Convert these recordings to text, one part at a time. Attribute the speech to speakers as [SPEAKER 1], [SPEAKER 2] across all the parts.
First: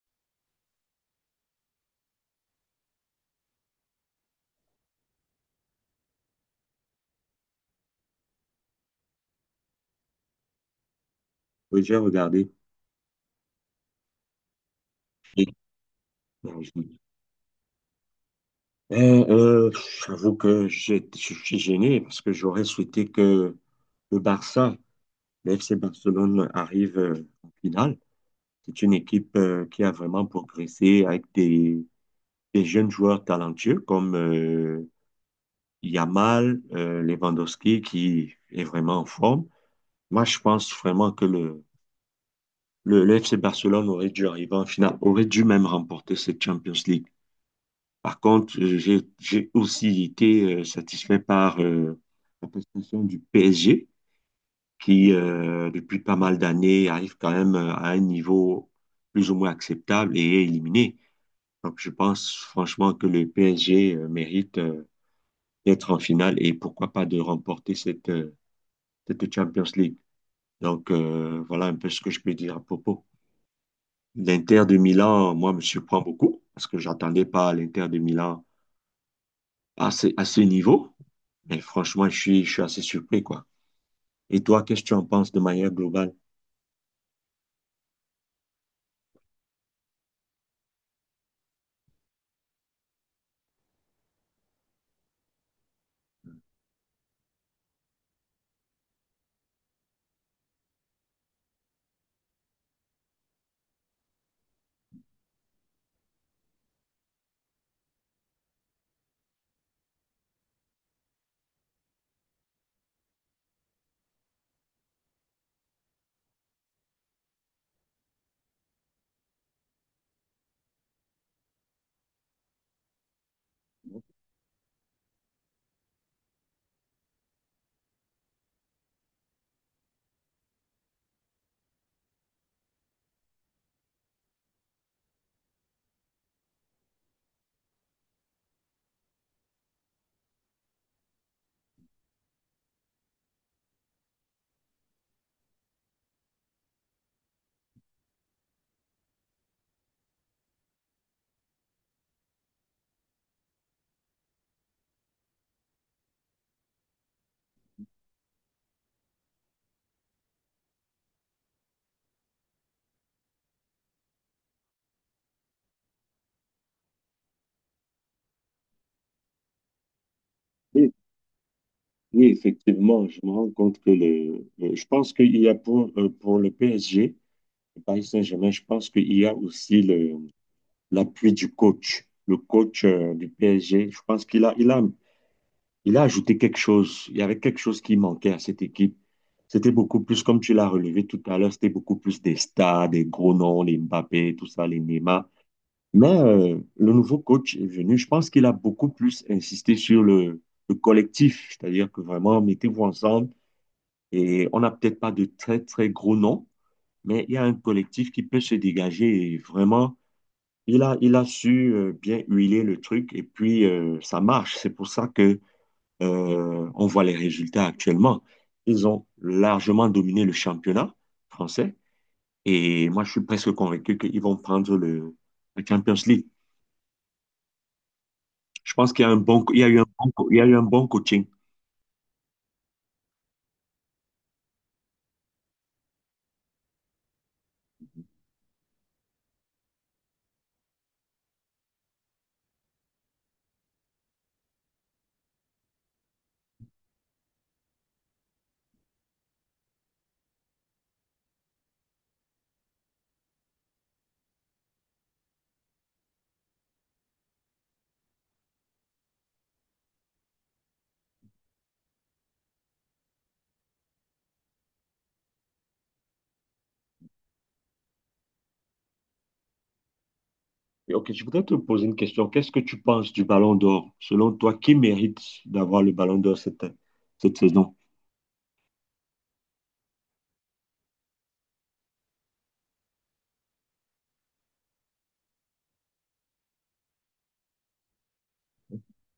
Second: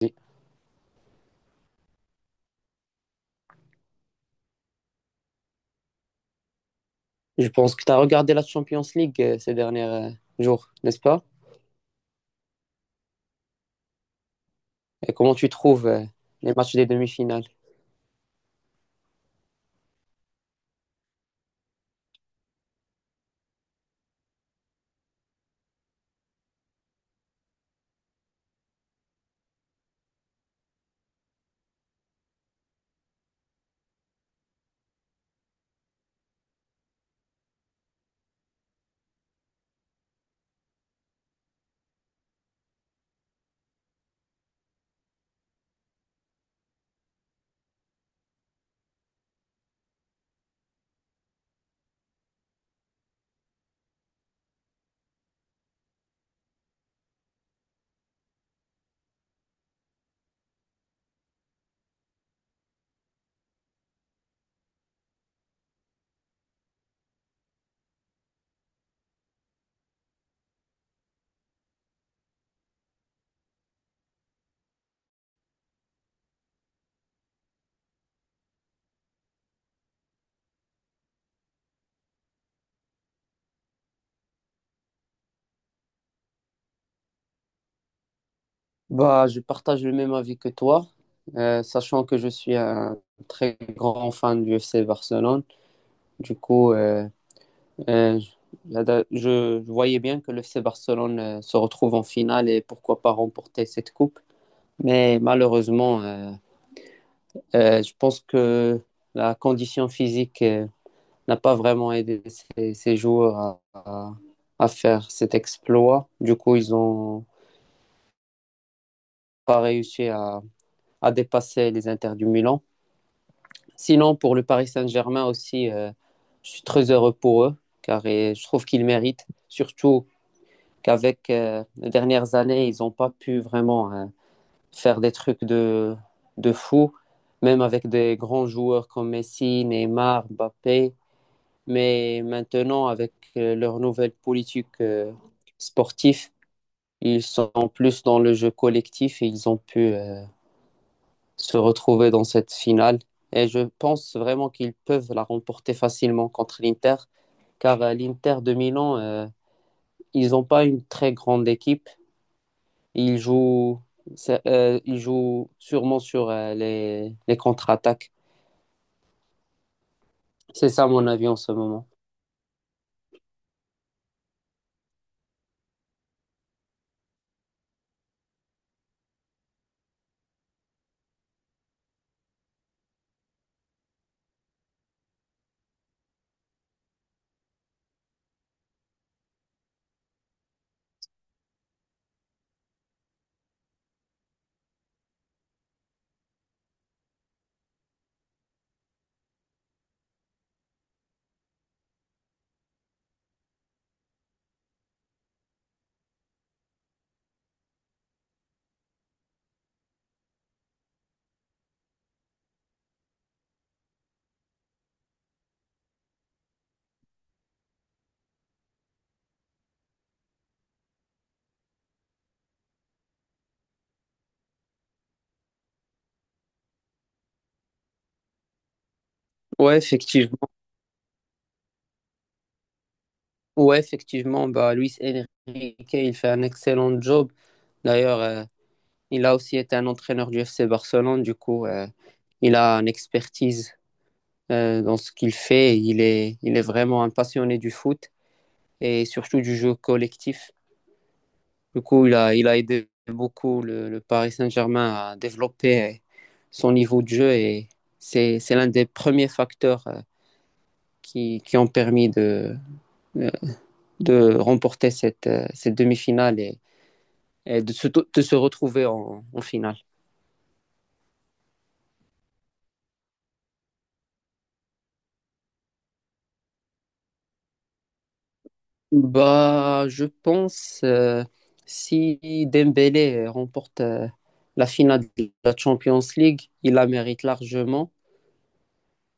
[SPEAKER 1] Je pense que tu as regardé la Champions League ces derniers jours, n'est-ce pas?
[SPEAKER 2] Oui, j'ai regardé.
[SPEAKER 1] Et comment tu trouves les matchs des demi-finales?
[SPEAKER 2] Euh, euh, j'avoue que je suis gêné parce que j'aurais souhaité que le Barça, le FC Barcelone arrive en finale. C'est une équipe qui a vraiment progressé avec des jeunes joueurs talentueux comme Yamal, Lewandowski qui est vraiment en forme. Moi, je pense vraiment que le FC Barcelone aurait dû arriver en finale, aurait dû même remporter cette Champions League. Par contre, j'ai aussi été satisfait par la prestation du PSG, qui, depuis pas mal d'années, arrive quand même à un niveau plus ou moins acceptable et est éliminé. Donc, je pense franchement que le PSG mérite d'être en finale et pourquoi pas de remporter cette Champions League. Donc, voilà un peu ce que je peux dire à propos. L'Inter de Milan, moi, me surprend beaucoup parce que j'attendais pas l'Inter de Milan à ce niveau. Mais franchement, je suis assez surpris, quoi. Et toi, qu'est-ce que tu en penses de manière globale?
[SPEAKER 1] Bah, je partage le même avis que toi, sachant que je suis un très grand fan du FC Barcelone. Du coup, je voyais bien que le FC Barcelone se retrouve en finale et pourquoi pas remporter cette coupe. Mais malheureusement, je pense que la condition physique n'a pas vraiment aidé ses joueurs à faire cet exploit. Du coup, ils n'ont pas réussi à dépasser les Inter du Milan. Sinon, pour le Paris Saint-Germain aussi, je suis très heureux pour eux, car je trouve qu'ils méritent, surtout qu'avec les dernières années, ils n'ont pas pu vraiment faire des trucs de fou, même avec des grands joueurs comme Messi, Neymar, Mbappé. Mais maintenant, avec leur nouvelle politique sportive, ils sont plus dans le jeu collectif et ils ont pu se retrouver dans cette finale. Et je pense vraiment qu'ils peuvent la remporter facilement contre l'Inter, car l'Inter de Milan, ils n'ont pas une très grande équipe. Ils jouent, ils jouent sûrement sur les contre-attaques. C'est ça
[SPEAKER 2] Oui,
[SPEAKER 1] mon avis en ce moment.
[SPEAKER 2] oui, effectivement, je me rends compte que je pense qu'il y a pour le PSG, le Paris Saint-Germain, je pense qu'il y a aussi l'appui du coach, le coach, du PSG. Je pense qu'il a, il a, il a ajouté quelque chose. Il y avait quelque chose qui manquait à cette équipe. C'était beaucoup plus, comme tu l'as relevé tout à l'heure, c'était beaucoup plus des stars, des gros noms, les Mbappé, tout ça, les Neymar. Mais le nouveau coach est venu. Je pense qu'il a beaucoup plus insisté sur le collectif, c'est-à-dire que vraiment, mettez-vous ensemble. Et on n'a peut-être pas de très, très gros noms, mais il y a un collectif qui peut se dégager. Et vraiment, il a su bien huiler le truc et puis ça marche. C'est pour ça que on voit les résultats actuellement. Ils ont largement dominé le championnat français. Et moi, je suis presque convaincu qu'ils vont prendre la Champions League. Je pense qu'il y a un bon, il y a
[SPEAKER 1] Ouais,
[SPEAKER 2] eu un bon, il
[SPEAKER 1] effectivement.
[SPEAKER 2] y a eu un bon coaching.
[SPEAKER 1] Ouais, effectivement, bah, Luis Enrique, il fait un excellent job. D'ailleurs, il a aussi été un entraîneur du FC Barcelone. Du coup, il a une expertise dans ce qu'il fait. Il est vraiment un passionné du foot et surtout du jeu collectif. Du coup, il a aidé beaucoup le Paris Saint-Germain à développer son niveau de jeu et c'est l'un des premiers facteurs qui ont permis euh, de remporter cette demi-finale. Et de se retrouver en finale.
[SPEAKER 2] Et ok, je voudrais te poser une question. Qu'est-ce que tu penses du Ballon d'Or? Selon toi, qui mérite d'avoir le Ballon d'Or cette saison?
[SPEAKER 1] Bah, je pense si Dembélé remporte la finale de la Champions League, il la mérite largement.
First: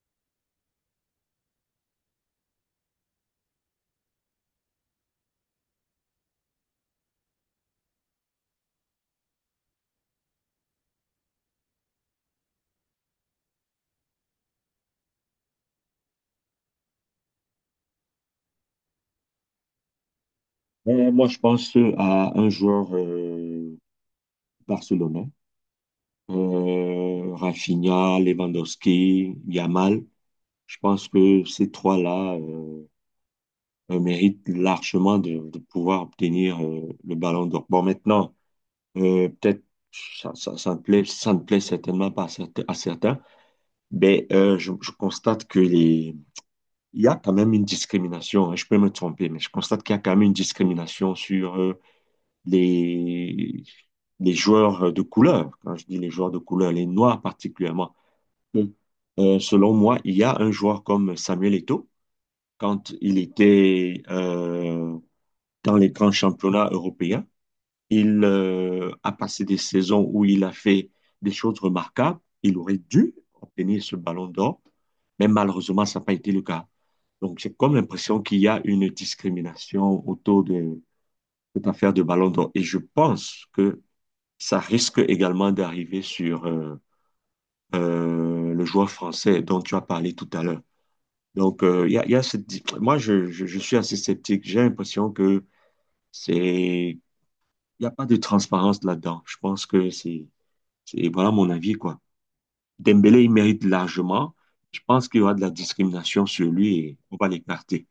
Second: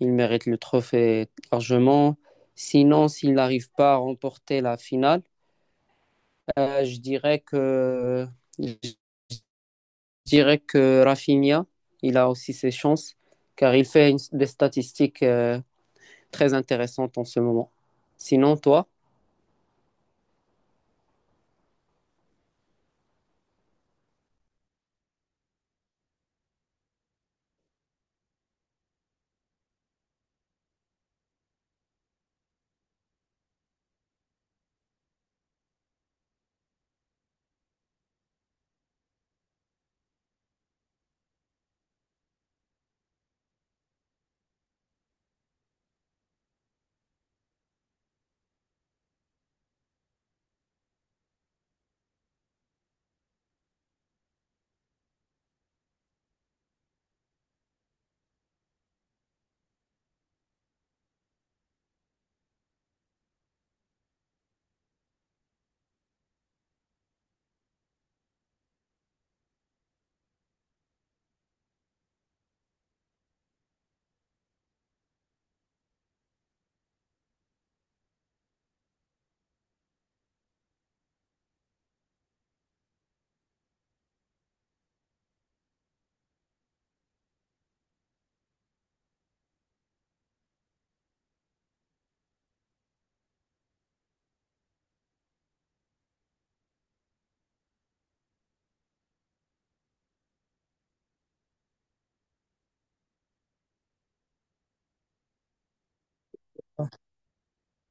[SPEAKER 1] Il mérite le trophée largement. Sinon, s'il n'arrive pas à remporter la finale, euh, je dirais que je dirais que Rafinha, il a aussi ses chances car il fait des statistiques très intéressantes en ce moment. Sinon, toi?
[SPEAKER 2] Moi, je pense à un joueur barcelonais, Rafinha, Lewandowski, Yamal. Je pense que ces trois-là méritent largement de pouvoir obtenir le Ballon d'Or. Bon, maintenant, peut-être ça ne plaît certainement pas à à certains, Ben, je constate que les... il y a quand même une discrimination, hein, je peux me tromper, mais je constate qu'il y a quand même une discrimination sur les... les joueurs de couleur. Quand je dis les joueurs de couleur, les noirs particulièrement. Mm. Selon moi, il y a un joueur comme Samuel Eto'o, quand il était dans les grands championnats européens, il a passé des saisons où il a fait des choses remarquables. Il aurait dû obtenir ce ballon d'or, mais malheureusement, ça n'a pas été le cas. Donc, j'ai comme l'impression qu'il y a une discrimination autour de cette affaire de ballon d'or. Et je pense que ça risque également d'arriver sur le joueur français dont tu as parlé tout à l'heure. Donc, il y a cette... je suis assez sceptique. J'ai l'impression que c'est... Il n'y a pas de transparence là-dedans. Je pense que c'est voilà mon avis, quoi. Dembélé, il mérite largement. Je pense qu'il y aura de la discrimination sur lui et on va l'écarter.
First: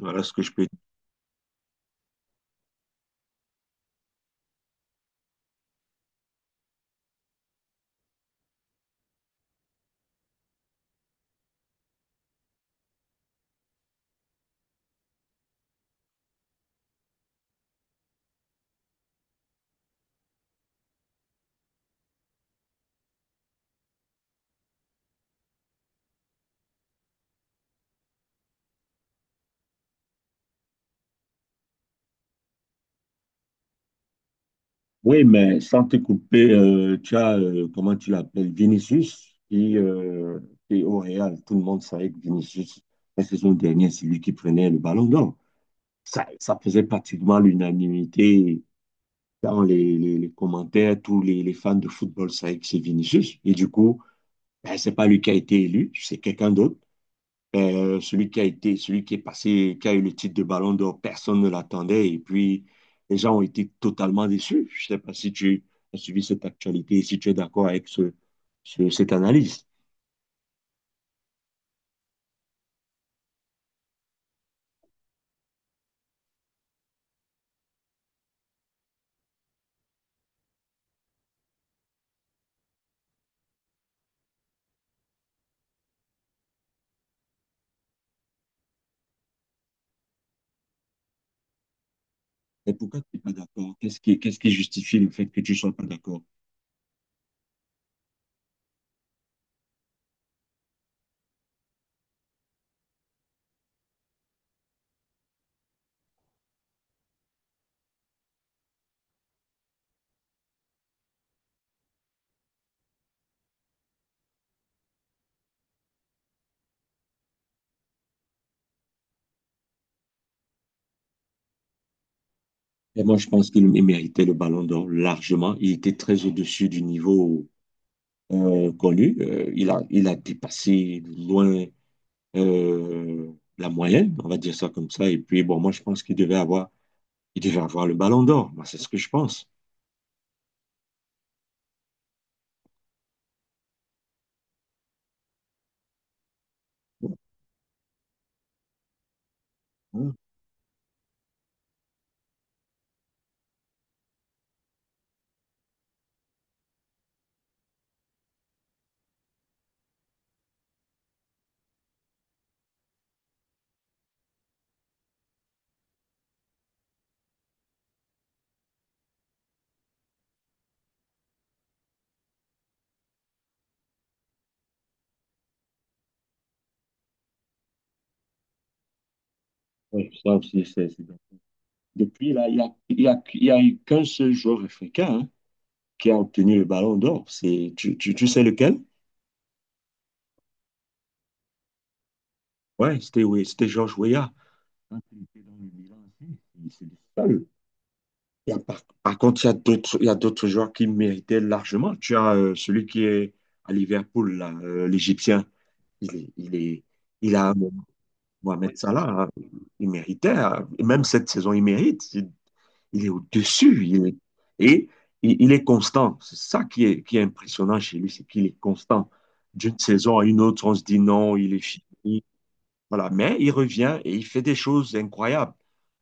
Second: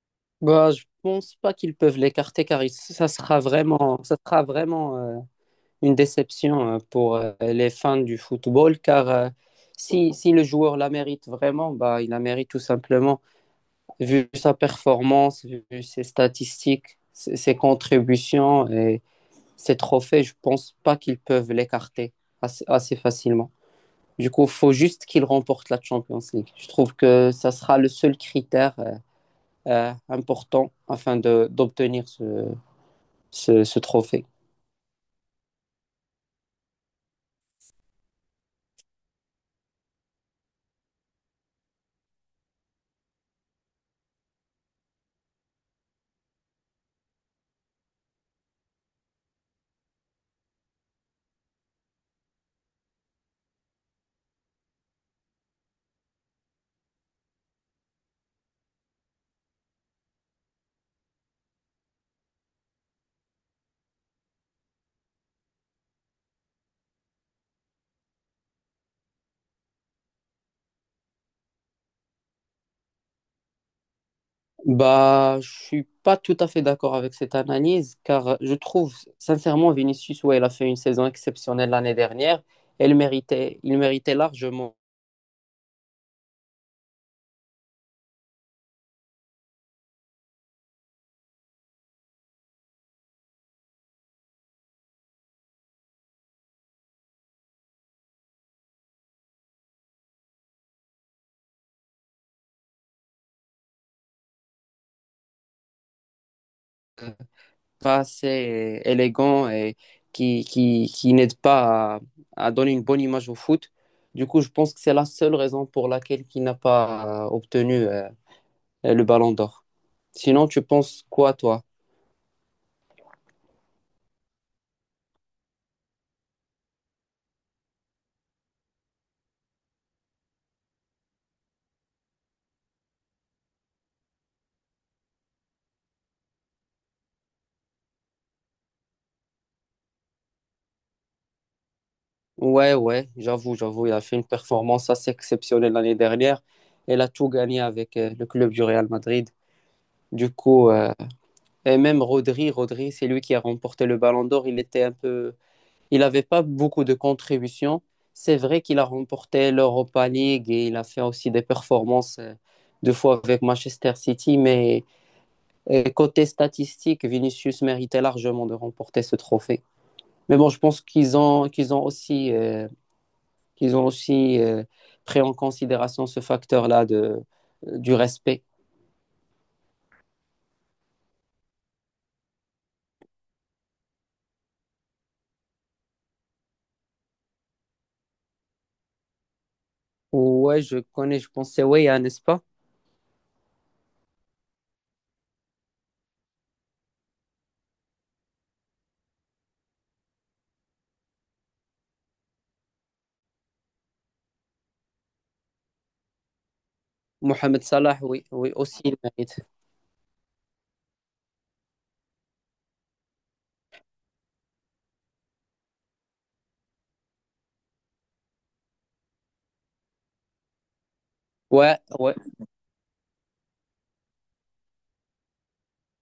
[SPEAKER 2] Voilà ce que je peux
[SPEAKER 1] Bah,
[SPEAKER 2] dire.
[SPEAKER 1] je pense pas qu'ils peuvent l'écarter car ça sera vraiment une déception pour les fans du football car si le joueur la mérite vraiment, bah, il la mérite tout simplement vu sa performance, vu ses statistiques, ses contributions et ses trophées, je pense pas qu'ils peuvent l'écarter assez facilement. Du coup, faut juste qu'il remporte la Champions League. Je trouve que ça sera le seul critère important afin d'obtenir ce trophée.
[SPEAKER 2] Oui, mais sans te couper, tu as, comment tu l'appelles, Vinicius, qui est au Real. Tout le monde savait que Vinicius, la saison dernière, c'est lui qui prenait le ballon d'or. Ça faisait pratiquement l'unanimité dans les commentaires. Les fans de football savaient que c'est Vinicius. Et du coup, ben, c'est pas lui qui a été élu, c'est quelqu'un d'autre. Celui qui est passé, qui a eu le titre de Ballon d'Or, personne ne l'attendait. Et puis, les gens ont été totalement déçus. Je sais pas si tu as suivi cette actualité et si tu es d'accord avec cette analyse.
[SPEAKER 1] Bah, je ne suis pas tout à fait d'accord avec cette analyse, car je trouve sincèrement Vinicius, ouais, il a fait une saison exceptionnelle l'année dernière, et il méritait largement.
[SPEAKER 2] Mais pourquoi tu n'es pas d'accord? Qu'est-ce qui justifie le fait que tu ne sois pas d'accord?
[SPEAKER 1] Pas assez élégant et qui n'aide pas à donner une bonne image au foot. Du coup, je pense que c'est la seule raison pour laquelle il n'a pas obtenu le ballon d'or. Sinon, tu penses quoi, toi?
[SPEAKER 2] Et moi, je pense qu'il méritait le Ballon d'Or largement. Il était très au-dessus du niveau connu. Il a dépassé loin la moyenne, on va dire ça comme ça. Et puis, bon, moi, je pense qu'il devait avoir il devait avoir le ballon d'or, moi, c'est ce que je pense.
[SPEAKER 1] Ouais, ouais, j'avoue, il a fait une performance assez exceptionnelle l'année dernière. Elle a tout gagné avec le club du Real Madrid.
[SPEAKER 2] Hein.
[SPEAKER 1] Du coup, et même Rodri, c'est lui qui a remporté le Ballon d'Or. Il était un peu, il n'avait pas beaucoup de contributions. C'est vrai qu'il a remporté l'Europa League et il a fait aussi des performances deux fois avec Manchester City. Mais côté statistique, Vinicius méritait largement de remporter ce trophée. Mais bon, je pense qu'ils ont aussi. Qu'ils ont aussi pris en considération ce facteur-là du respect.
[SPEAKER 2] Ouais, ça aussi, c'est bien. Depuis, là, il n'y a, il y a, il y a eu qu'un seul joueur africain hein, qui a obtenu le ballon d'or. Tu sais lequel?
[SPEAKER 1] Ouais, je connais, je pense, c'est Weya, n'est-ce pas?
[SPEAKER 2] Ouais, c'était oui, c'était Georges Weah. Quand il était dans le Milan aussi, c'est le seul. Il y a par contre, il y a d'autres joueurs qui méritaient largement. Tu as celui qui est à Liverpool, là, l'Égyptien. Il est, il est, il a
[SPEAKER 1] Mohamed Salah, oui, oui,
[SPEAKER 2] Mohamed
[SPEAKER 1] aussi il
[SPEAKER 2] Salah, hein.
[SPEAKER 1] mérite.
[SPEAKER 2] Il méritait, hein. Et même cette saison, il mérite. Il est au-dessus, il est, et il est constant. C'est ça qui est impressionnant chez lui, c'est qu'il est constant. D'une saison à une autre, on se dit non, il est
[SPEAKER 1] Ouais, ouais.
[SPEAKER 2] fini, voilà. Mais il revient et il fait des choses incroyables.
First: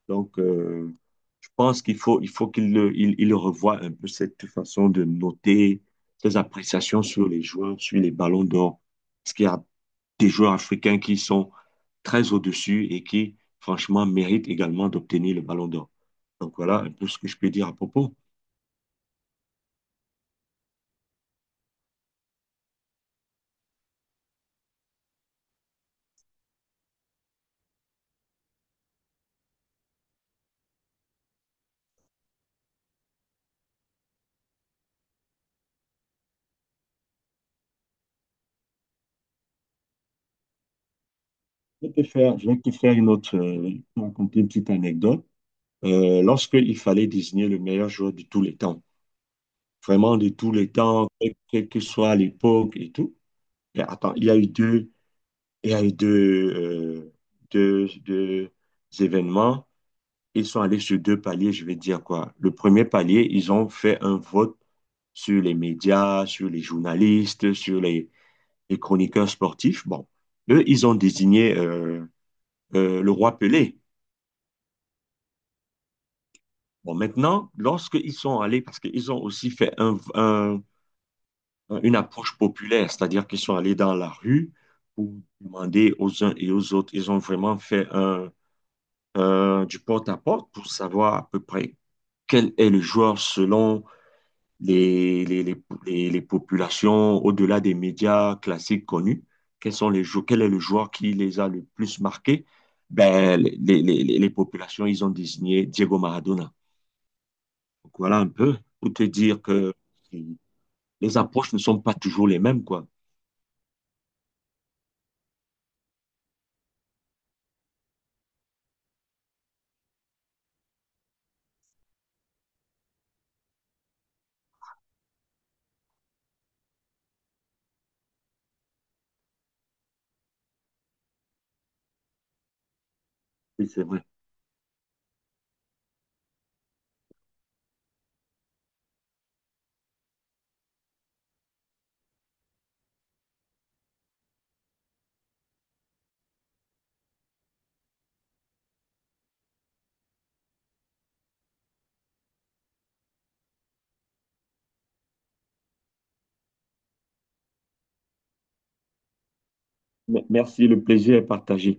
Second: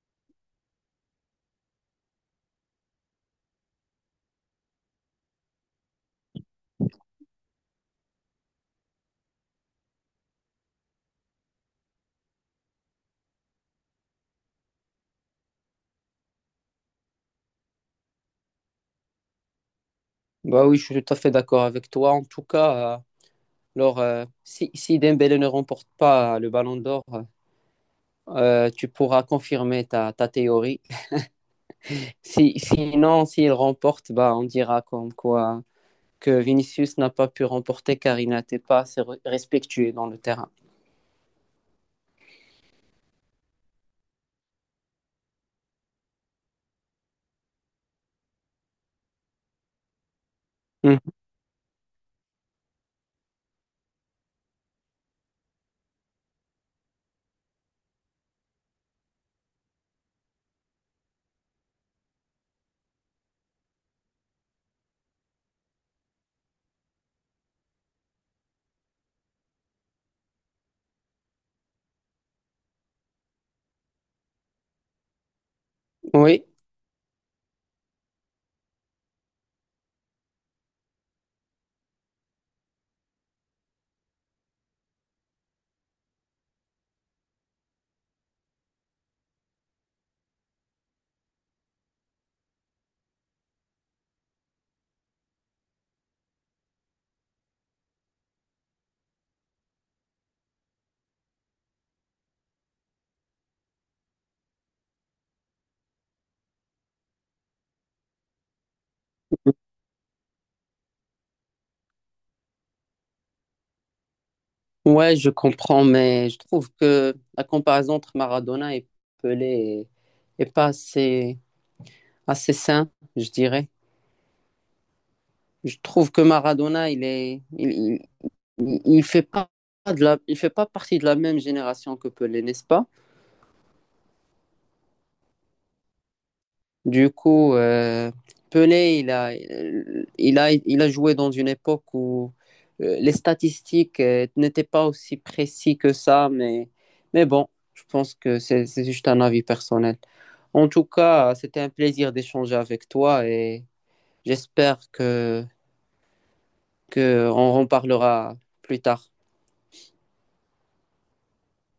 [SPEAKER 2] Donc, je pense il faut il revoie un peu cette façon de noter ses appréciations sur les joueurs, sur les ballons d'or. Parce qu'il y a des joueurs africains qui sont très au-dessus et qui, franchement, méritent également d'obtenir le ballon d'or. Donc, voilà un peu ce que je peux dire à propos.
[SPEAKER 1] Bah oui, je suis tout à fait d'accord avec toi. En tout cas, alors, si Dembélé ne remporte pas le Ballon d'Or, tu pourras confirmer ta théorie. Si, sinon, s'il remporte, bah, on dira comme quoi que Vinicius n'a pas pu remporter car il n'était pas assez respectué dans le terrain.
[SPEAKER 2] Je vais te faire une autre, raconter une petite anecdote. Lorsqu'il fallait désigner le meilleur joueur de tous les temps, vraiment de tous les
[SPEAKER 1] Mm.
[SPEAKER 2] temps, quelle que soit l'époque et tout. Et attends, il y a eu deux événements. Ils sont allés sur deux paliers, je vais te dire quoi. Le premier palier, ils ont fait un vote sur les médias, sur les journalistes, sur les chroniqueurs sportifs. Bon, eux, ils ont désigné le roi Pelé.
[SPEAKER 1] Oui,
[SPEAKER 2] Bon, maintenant, lorsqu'ils sont allés, parce qu'ils ont aussi fait une approche populaire, c'est-à-dire qu'ils sont allés dans la rue pour demander aux uns et aux autres. Ils ont vraiment fait du porte-à-porte pour savoir à peu près quel est le joueur selon les, les, les, les populations au-delà des médias classiques connus. Quel est le joueur qui les a le plus marqués? Ben, les populations, ils ont désigné Diego Maradona. Donc voilà un peu pour te dire que les approches ne sont pas toujours les mêmes, quoi.
[SPEAKER 1] ouais, je comprends, mais je trouve que la comparaison entre Maradona et Pelé est pas assez sain, je dirais. Je trouve que Maradona, il fait pas il fait pas partie de la même génération que Pelé, n'est-ce pas?
[SPEAKER 2] Oui, c'est vrai.
[SPEAKER 1] Du coup, Pelé, il a joué dans une époque où les statistiques n'étaient pas aussi précises que ça, mais bon, je pense que c'est juste un avis personnel. En tout cas, c'était un plaisir d'échanger avec toi et j'espère que on en reparlera plus tard.
[SPEAKER 2] Merci, le plaisir est partagé.